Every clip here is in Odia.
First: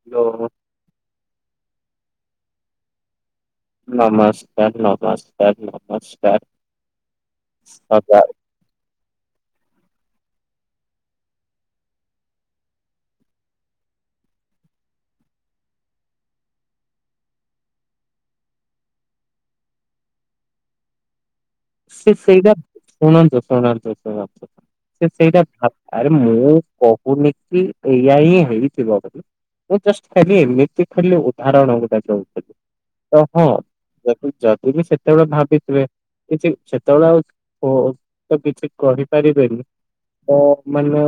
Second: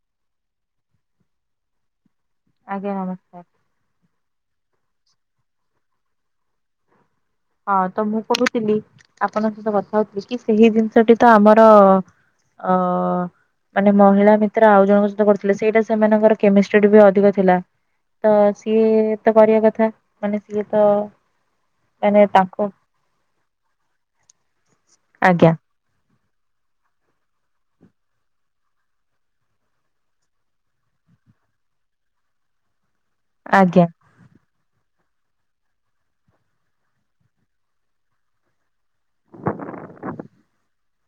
[inaudible] ଆଜ୍ଞା ନମସ୍କାର। ନମସ୍କାର ନମସ୍କାର ନମସ୍କାର। ହଁ ତ ମୁଁ ସଦା କହୁଥିଲି ଆପଣଙ୍କ ସହିତ କଥା ହଉଥିଲି କି ସେଇ ଜିନିଷଟି ତ ଆମର ଅ ମାନେ ମହିଳା ମିତ୍ର ଆଉ ଜଣଙ୍କ ସହିତ କରିଥିଲେ ସେଇଟା ସେମାନଙ୍କର କେମିଷ୍ଟ୍ରି ବି ଅଧିକ ଥିଲା। ତ ସିଏ ତ କରିବା କଥା ମାନେ ସିଏ ତ ସେ ମାନେ ସେଇଟା ତାଙ୍କ ଶୁଣନ୍ତୁ ଶୁଣନ୍ତୁ ଶୁଣନ୍ତୁ ସେ ସେଇଟା ଆଜ୍ଞା ଭା ଆରେ ମୁଁ କହୁନକି ଏଇଆା ହିଁ ହେଇଥିବ ବୋଲିି। ମୁଁ ଜଷ୍ଟ ଖାଲି ଏମିତି ଖାଲି ଉଦାହରଣ ଗୁଟେ ଦଉଥିଲି। ତ ହଁ ଆଜ୍ଞା ଯଦି ଯଦି ବି ସେତେବେଳେ ଭାବିଥିବେ। କିଛି ସେତେବେଳେ ଆଉ ତ କିଛି କରିପାରିବେନି। ତ ମାନେ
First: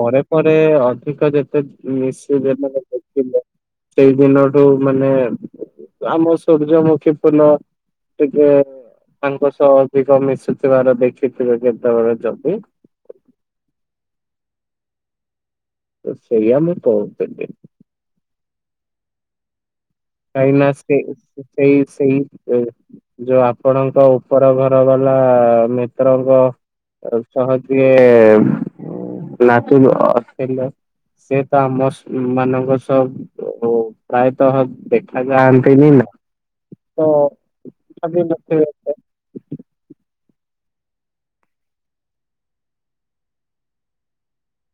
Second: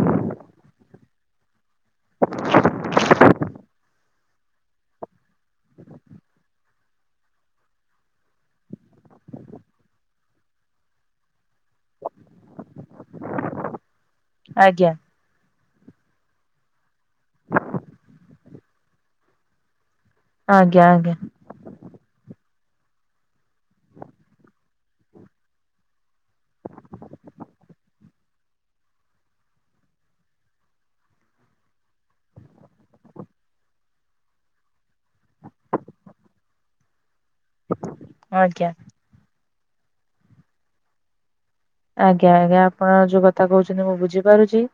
ପରେ ପରେ ଅଧିକ ଯେତେ [unintelligible] ସେଇ ଦିନଠୁ ମାନେ ଆମ ସୂର୍ଯ୍ୟମୁଖୀ ଫୁଲ ଟିକେ ତାଙ୍କ ସହ ଅଧିକ ମିଶୁଥିବାର ଦେଖିଥିବେ କେତେବେଳେ ଯଦି ଆଜ୍ଞା। ତ ସେଇୟା ମୁଁ କହୁଥିଲି। କାହିଁକି ନା ଆଜ୍ଞା ସେ ଆଜ୍ଞା ସେଇ ସେଇ ଯୋଉ ଆପଣଙ୍କ ଉପର ଘର ବାଲା ମିତ୍ରଙ୍କ ଉପର ଯିଏ ନାଚୁର ଅଷ୍ଟ୍ରେଲିଆ ସେ ତ ଆମମାନଙ୍କ ସହ ପ୍ରାୟତଃ ଦେଖା ଯାଆନ୍ତିନି ନା ତ ଆଜ୍ଞା [unintelligible] ଆଜ୍ଞା ଆଜ୍ଞା ଆପଣ ଯୋଉ କଥା କହୁଛନ୍ତି ମୁଁ ବୁଝିପାରୁଛି।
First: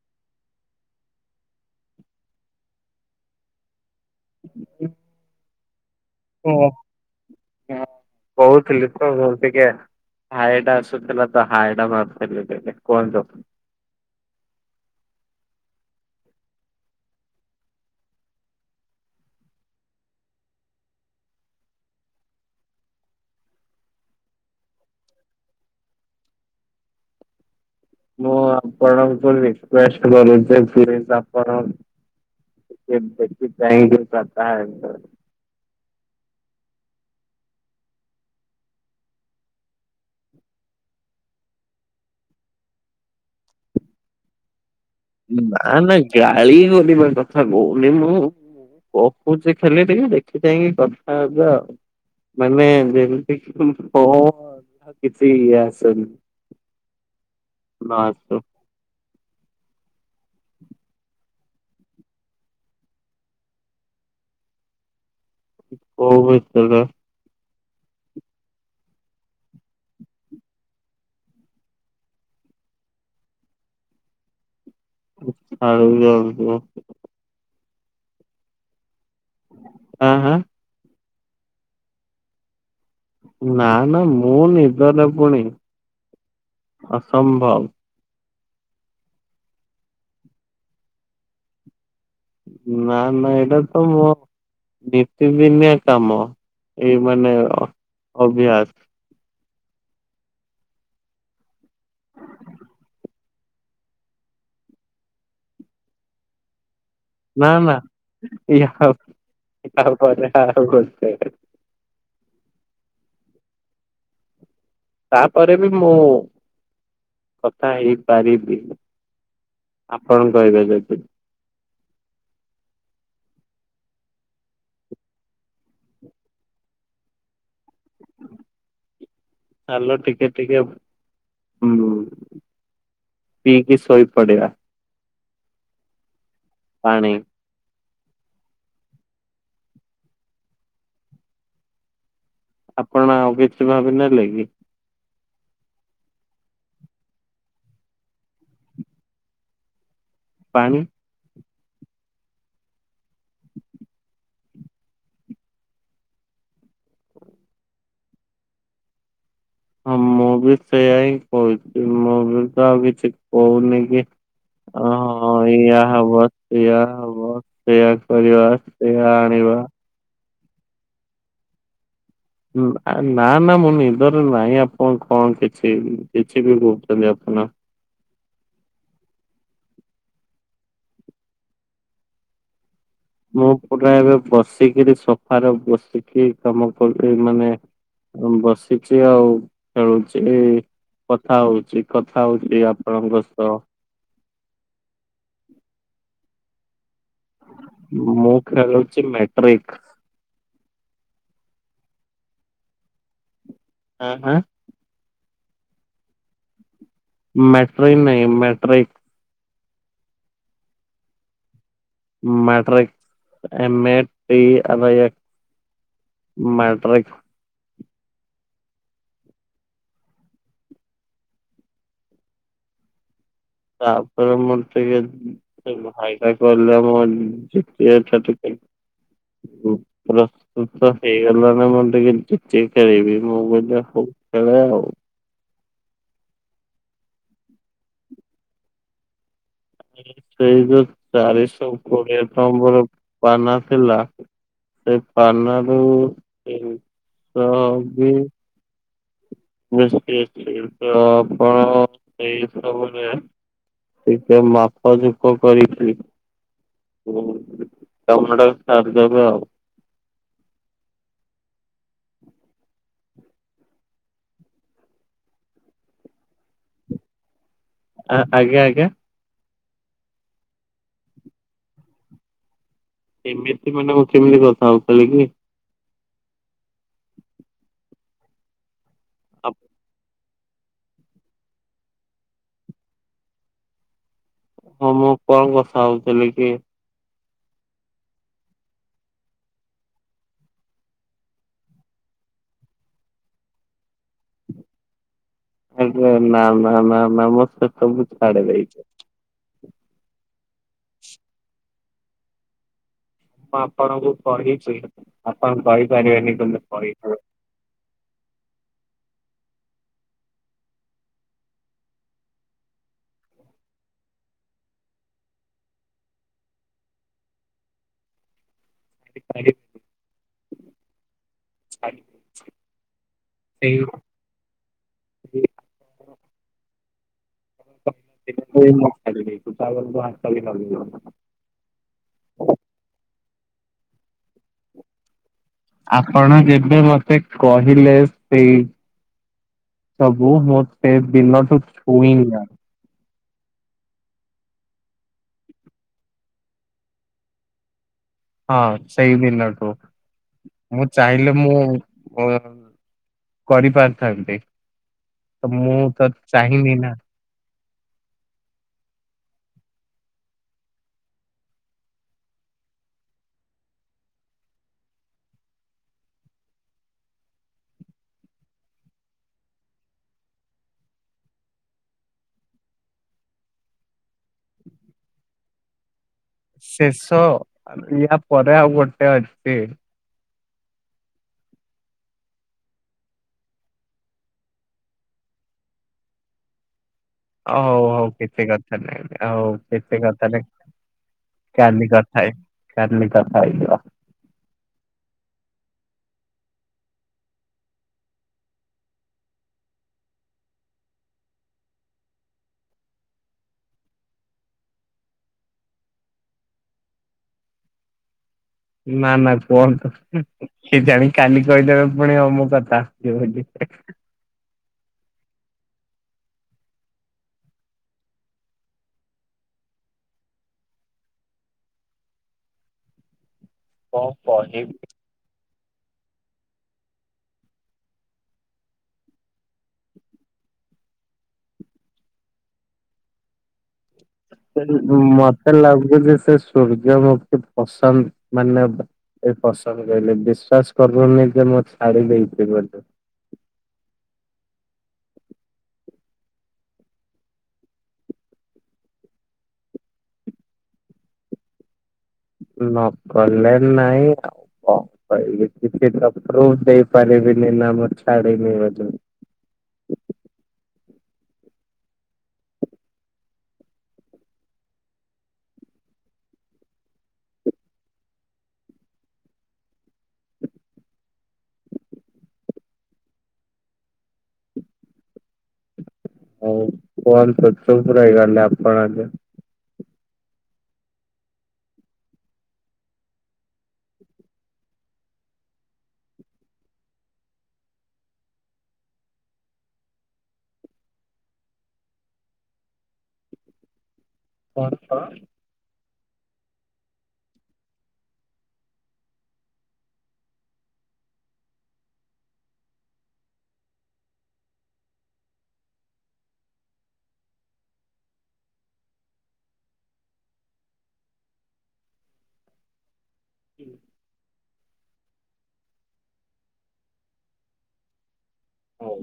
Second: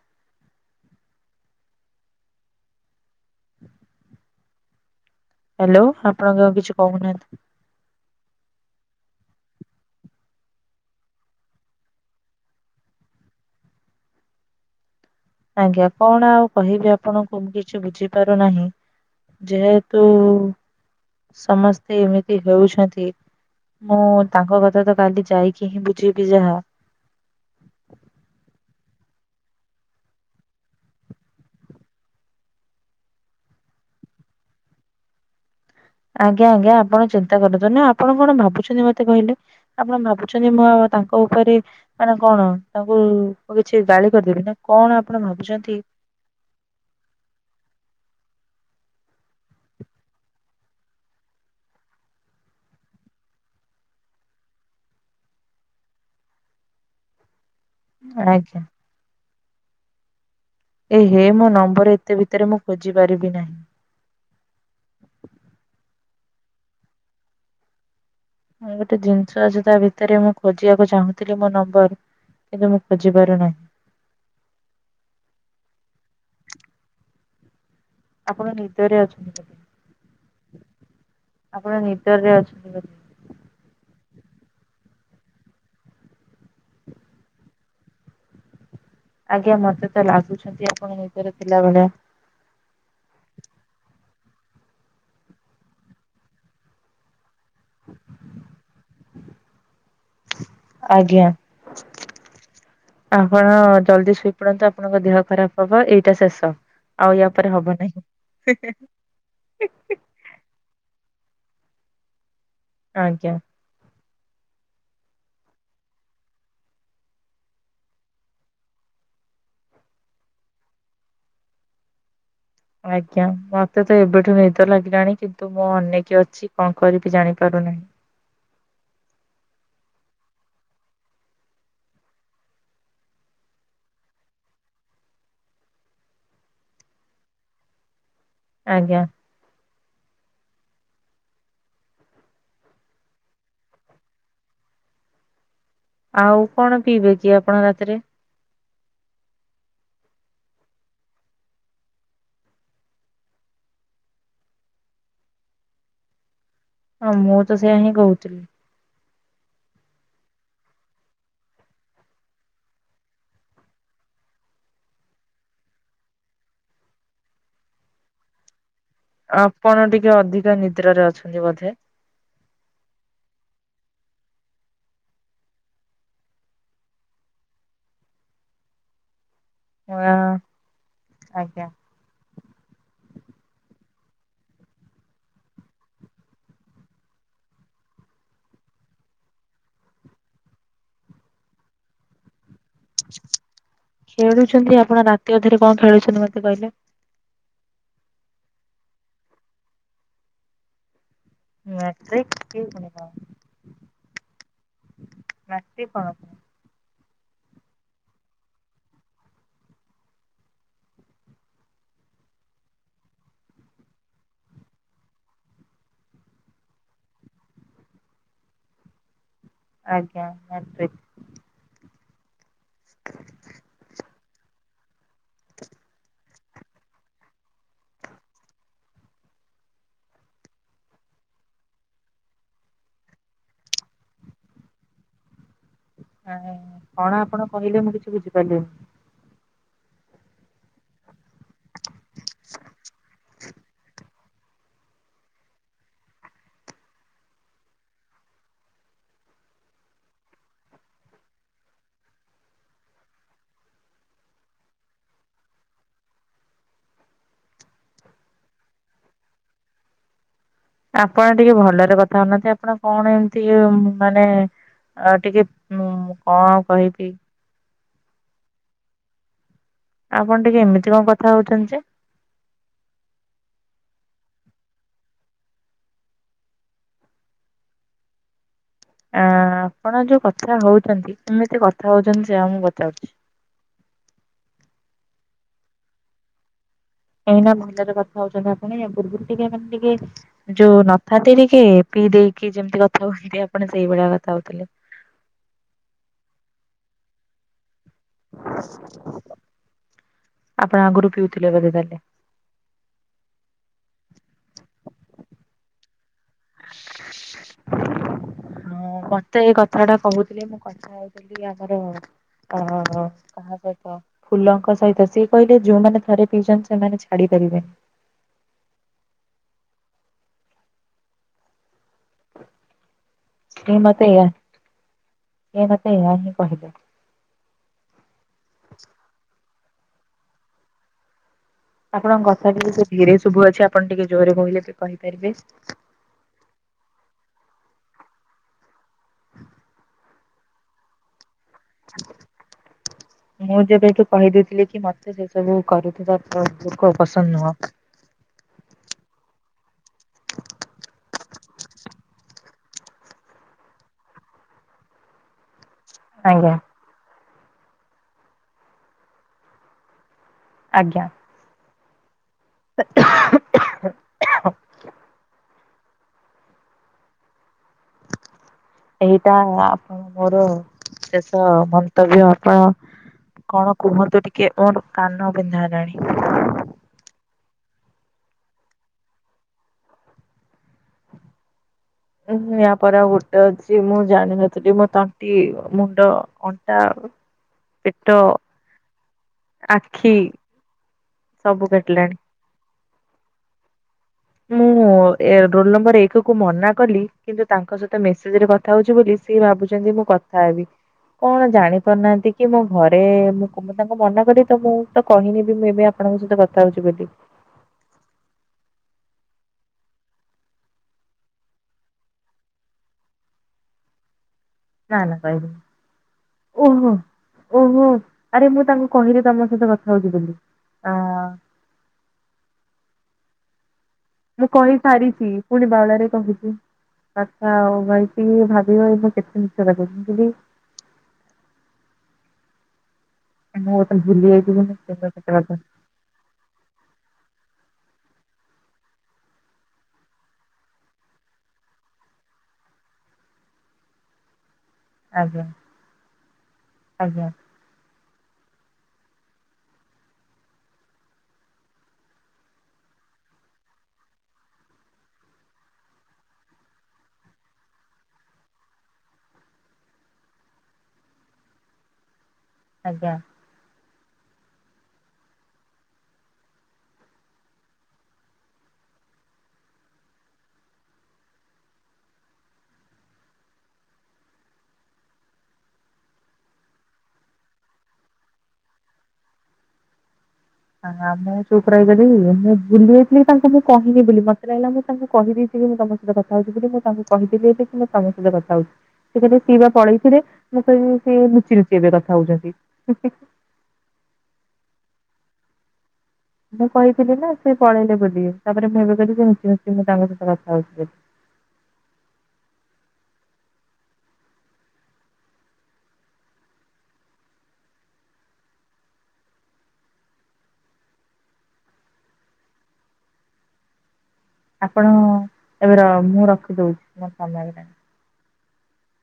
[inaudible] [inaudible] ହାଲୋ ଆପଣଙ୍କ ଆ ଉ କିଛି କହୁନାହାନ୍ତି? କହୁଥିଲି ତ ଟିକେ ହାଏଟା ଆସୁଥିଲା ତ ହାଏଟା ମାରୁଥିଲି ଟିକେ କୁହନ୍ତୁ। ଆଜ୍ଞା କଣ ଆଉ କହିବି ଆପଣଙ୍କୁ ମୁ କିଛି ବୁଝିପାରୁନାହିଁ। ଯେହେତୁ ସମସ୍ତେ ଏମିତି ହେଉଛନ୍ତି। ମୁଁ ତାଙ୍କ କଥା ତ କାଲି ଯାଇକି ହିଁ ବୁଝିବି ଯାହା। ମୁଁ ଆପଣଙ୍କୁ ରିକୁଏଷ୍ଟ କରୁଛି ପ୍ଲିଜ ଆପଣ ଟିକେ ଦେଖି ଚାହିଁ କିରୀ [unintelligible] ଆଜ୍ଞା ଆଜ୍ଞା ଆପଣ ଚିନ୍ତା କରନ୍ତୁ ନି ଆପଣ କଣ ଭାବୁଛନ୍ତି ମତେ କହିଲେ? ଆପଣ ଭାବୁଛନ୍ତି ମୁଁ ତାଙ୍କ ଉପରେ ମାନେ କଣ ତାଙ୍କୁ କିଛି ଗାଳି କରିଦେବି ନା କଣ? ଆପଣ ନା ଭାବୁଛନ୍ତି? ନା ଗାଳି କରିବା କଥା କହୁନି ମୁଁ କହୁଛି ଖାଲି ଟିକେ ଦେଖି ଚାଇଁକି କଥା ହେବେ ଆଉ। ମାନେ ଯେମିତି କି କହୁ କିଛି ଆସେନି। [inaudible] ବାସ୍ ତୋ ଆଜ୍ଞା ଏ ହେ ମୋ ନମ୍ବର ଏତେ ଭିତରେ ମୁଁ ଖୋଜି ପାରିବି ନାହିଁ। କଉ ଭିତରେ? ଗୋଟେ ଜିନିଷ ଅଛି ତା ଭିତରେ ମୁଁ ଖୋଜିବାକୁ ଚାହୁଁଥିଲି ମୋ ନମ୍ବର। କିନ୍ତୁ ମୁଁ ଖୋଜି ପାରୁନାହିଁ। [unintelligible] ଆପଣ ନିଦରେ ଅଛନ୍ତି। ବୋଧେ ଆଁ ଆଁ ଆପଣ ନିଦରେ ଅଛନ୍ତି ବୋଧେ। ନା ନା ମୁଁ ନିଦରେ ପୁଣି ଅସମ୍ଭବ। ଆଜ୍ଞା ମତେ ତ ଲାଗୁଛନ୍ତି ଆପଣ ନିଦର ଥିଲାଭଳିଆ। ନା ନା ଏଇଟା ତ ମୋ ନୀତି ଦିନିଆ କାମ ଏଇ ମାନେ ଅଭ୍ୟାସ। ଆଜ୍ଞା। ଆପଣ ଜଲଦି ଶୋଇ ପଡନ୍ତୁ ଆପଣଙ୍କ ଦେହ ଖରାପ ହବ ଏଇଟା ଶେଷ। ଆଉ ୟା ପରେ ନା ହବ ନା ନାହିଁ [unintelligible] ଆଜ୍ଞା। ତାପରେ ବି ମୁଁ କଥା ହେଇପାରିବି। ଆପଣ କହିବେ ଯଦି ଆଜ୍ଞା ମତେ ତ ଏବେଠୁ ନିଦ ଲାଗିଲାଣି କିନ୍ତୁ ମୁଁ ଅନେଇକି ଅଛି କଣ କରିବି ଜାଣିପାରୁନି। ଚାଲ ଟିକେ ଟିକେ ହୁଁ। ପିଇକି ଶୋଇ ପଡିବା। ପାଣି। ଆଜ୍ଞା। ଆପଣ ଆଉ କିଛି ଭାବି ନେଲେ କି? ଆଉ କଣ ପିଇବେ କି ଆପଣ ରାତିରେ? ପାଣି। ହଁ ମୁଁ ତ ସେୟଆ ହିଁ କହୁଥିଲି। ହଁ ମୁଁ ବି ସେଇୟା ହିଁ କହୁଛି ମୁଁ ବି ତ ଆଉ କିଛି କହୁନି କି। ଓହୋ ଇଆ ହବ ସେଇଆ ହବ ସେଇଆ କରିବା। ସେଇଆ ଆଣିବା ଆପଣ ଟିକେ ଅଧିକା ନିଦ୍ରାରେ ଅଛନ୍ତି ବୋଧେ? ନା ନା ମୁଁ ନିଦରେ ନାହିଁ ଆପଣ କଣ କିଛି କିଛି ବି କହୁଛନ୍ତି ଆପଣ? ହଁ ଆଜ୍ଞା। ମୁଁ ପୁରା ଏବେ ବସିକରି ସଫାରେ ବସିକି କାମ କଲ ମାନେ ବସିଛି ଆଉ ଖେଳୁଛି କଥା ହଉଛି କଥା ହଉଛି। ଆପଣଙ୍କ ସହ। ଖେଳୁଛନ୍ତି ଆପଣ ରାତି ଅଧରେ କଣ ଖେଳୁଛନ୍ତି ମତେ କହିଲେ? ମୁଁ ଖେଳୁଛି ମାଟ୍ରିକ୍ [unintelligible] ହଁ ହଁ। [unintelligible] ପଣ ମେଟ୍ରୋ ନହିଁ metro matric M A T ଆ। ମେଟ୍ରକି। ଆଜ୍ଞା ମେଟିକ। ତାପରେ ମୁଁ ଟିକେ ଭାଇଦା କଲେ ମର ଯେଛ ଟକେ ଉଁ ପ୍ରସ୍ତୁତ ହେଇଗଲା ନା ମୁଁ ଟିକେ ଯେକି ଖେଳିବି ମୁଁ [unintelligible] ହଉ। ସେବେ ଆଉ। ଆ କଣ ଆପଣ କହିଲେ ମୁଁ କିଛି ବୁଝିପାରିଲିନି। ସେଇ ଯୋଉ ଚାରିଶହ କୋଡିଏ ନମ୍ବର ପାନା ଥିଲା। ସେ ପାନରୁ ତିନିଶହ ବି ନିଶ ତ ଏଇ ସମୟ ରେ ଟିକେ ମାପ ଯୁପ କରିଛି। କାମଟା ସାରିଦେବେ ଆଉ। ଆପଣ ଟିକେ ଭଲରେ କଥା ହଉନାହାନ୍ତି ଆପଣ କଣ ଏମିତି ମାନେ ଆଉ ଟିକେଁ କଣ କହିବି ଆ ଆଜ୍ଞା ଆଜ୍ଞା। ଆପଣ ଟିକେ ଏମିତି କଣ କଥା ହଉଛନ୍ତି ଯେ ଏମିତି ମାନେ ମୁଁ କେମିତି କଥା ହଉ ଥିଲି କି? ଆ ଆପଣ ଯୋଉ କଥା ହଉଛନ୍ତି କେମିତି କଥା ହଉଛନ୍ତି ସେଇୟା ମୁଁ ପଚାରୁଛି? ହଁ ମୁଁ କଣ କଥା ହଉଥିଲି କି? ଏ [unintelligible] କଥା ହଉଛନ୍ତି ଆପଣ ପୂର୍ବରୁ ଟିକେ ମାନେ ଟିକେ ଯୋଉ ନଥାତିନିକି ଟିକେ ପିଇ ଦେଇକି ଯେମିତି କଥା କ ଆପଣ ସେଇଭଳିଆ କଥା ହଉଥିଲେ। ଆଜ୍ଞା ନା ନା ନା ନା ମୋତ ତ ଆପଣ ଆଗରୁ ପିଉ ଥିଲେ ବଧେ ତାହାଲେ? ମୁଁ ଆପଣଙ୍କୁ କହିଛି ଆପଣ କହିପାରିବେନି ତମେ କହିଛ ହ ମତେ ଏଇ କଥାଟା କହୁଥିଲି ମୁଁ କଥା ହେଉଥିଲି ଆମର ଓହୋ ହୋ କାହା ସହିତ ଫୁଲଙ୍କ ସହିତ ସିଏ କହିଲେ ଯୋଉମାନେ ଥରେ ପିଇଛନ୍ତି ସେମାନେ ଛାଡି ପାରିବେନି। ଛାଡ଼ି ସିଏ ମତେ ଏୟା ସିଏ ମତେ ଏହା ହିଁ କହିଲେ। [unintelligible] ହାତ [unintelligible] ଆପଣଙ୍କ କଥା ଟିକେ ସେ ଧୀରେ ଶୁଭୁ ଅଛି ଆପଣ ଟିକେ ଜୋରରେ କହିଲେ ବି କହିପାରିବେ। ଆପଣ ଯେବେ ମତେ କହିଲେ ସେଇ ସବୁ ମୁଁ ସେ ଦୀନଠୁ ଛୁଇଁନି ଆଉ। ମୁଁ ଯେବେଠୁ କହିଦେଇଥିଲି କି ମତେ ସେ ସବୁ କରୁଥିବା ପୁଅକୁ ବିଲକୁଲ୍ ପସନ୍ଦ ନୁହଁ। ହଁ ସେଇ ଦିନଠୁ ମୁଁ ଚାହିଁଲେ ମୁଁ କରିପାରିଥାନ୍ତି ତ ମୁଁ ତ ଆଜ୍ଞା ଚାହିଁନି ନା। ଆଜ୍ଞା। [unintelligible] ଏଇଟା ଆମର ମୋର ଶେଷ ମନ୍ତବ୍ୟ ଆପଣ କଣ କୁହନ୍ତୁ ଟିକେ ମୋର କାନ ବିନ୍ଧା ହେଲାଣି। ଶେଷ ୟା ପରେ ଆଉ ଗୋଟେ ଅଛି। ଉ ୟା ପରେ ଆଉ ଗୋଟେ ଅଛି ମୁଁ ଜାଣିନଥିଲି ମୋ ତଣ୍ଟି ମୁଣ୍ଡ ଅଣ୍ଟା ହଉ ପେଟ ହଉ କିଛି କଥା ନାଇଁ ହଉ କିଛି ଆଖି କଥା ନାଇଁ। ସବୁ କାଲିି କାଟିଲାଣି। କଥା ହେ କାଲି ହେଇଯିବା। ମୁଁ ଏ ରୋଲ ନମ୍ବର ଏକ କୁ ମନା କଲି କିନ୍ତୁ ତାଙ୍କ ସହିତ ମେସେଜରେ କଥା କଥାହଉଛି ବୋଲି ସିଏ ଭାବୁଛନ୍ତି ମୁଁ କଥା ହେବି। କଣ ଜାଣିପାରୁନାହାନ୍ତି କି ମୋ ଘରେ ମୁଁ ତାଙ୍କୁ ମନା କରି ତ ମୁଁ ତ କହିନି ବି ମୁଁ ଏବେ ଆ ଆପଣଙ୍କ ସହିତ କଥା ହଉଛି ବୋଲି। ନା ନା କୁହନ୍ତୁନି ହିଁ ହିଁ। କେଜାଣି କାଲି କହିଦେବେ ପୁଣି ହଁ ମୁଁ କଥାହଉଛି ବୋଲି। ନା ନା କହିବିନି। ଓହୋ ଓହୋ ଆରେ ମୁଁ ତାଙ୍କୁ କହିଲି ତମେ ମୋ ସହିତ କଥା ହଉଛ ବୋଲି। ଅ ମୁଁ କଣ କହି ସାରିଛି। ପୁଣି ବାଉଳାରେ କହିଛି କଥା ଆଉ ଭାବିକି ଭାବିବ ମୁଁ କେତେ ମିଛ କଥା କହୁଛି। ମୁଁ ବର୍ତ୍ତମାନ ଭୁଲିଯାଇଛି। ଆକଚୁଆଲି ମତେ ଲାଗୁଛି ଯେ ସେ ସୂର୍ଯ୍ୟମୁଖୀ ପସନ୍ଦ ମାନେ ଏ ପସନ୍ଦ କହିଲେ ବିଶ୍ଵାସ କରିବୁନି ଯେ ମୁ ଛାଡି ଦେଇଛି ବୋଲି। ଆଜ୍ଞା ଆଜ୍ଞା। ନ କଲେ ନାଇଁ ଆଉ। କଣ କହିବି କିଛି ତ ପ୍ରୂଫ ଦେଇପାରିବିନି ନା ଛାଡିଲି ବୋଲି। ଆଜ୍ଞା। ହଉ କଣ ଚୁପ ହେଇଗଲେ ଆପଣ ଯେ ହ ହ ମୁଁ ଚୁପ ରହିଗଲି ମୁଁ ଭୁଲି ଯାଇଥିଲି କି ତାଙ୍କୁ ମୁଁ କହିନି ବୋଲି ମତେ ଲାଗିଲା ମୁଁ ତାଙ୍କୁ କହିଦେଇଛି ବୋଲି ମୁଁ ତ ତମ ସହ କଥା ହଉଛି ବୋଲି ମୁଁ ତାଙ୍କୁ କହିଦେଲି ଏବେ କି ମୁଁ ତମ ସହିତ କଥା ହଉଛି। ସେ କହିବେ ସିଏ ବା ପଳେଇଚିରେ ମୁଁ କହିଲି ସେ ଏବେ ଲୁଚି ଲୁଚି କଥା ହଉଛନ୍ତି। କଣ କ ମୁଁ କହିଥିଲି ନା ସେ ପଳେଇଲେ ବୋଲି ତାପରେ ମୁଁ ଏବେ କହିଲି ଯେ ମୁଁ ଲୁଚି ଲୁଚି ମୁଁ ତାଙ୍କ ସହିତ କଥା ହଉଛି ବୋଲି। ହୁଁ ଆପଣ ଏବେ ମୁଁ ର ରଖିଦଉଛି ମୋ ସମୟ ହେଇଗଲାଣି। ହଉ।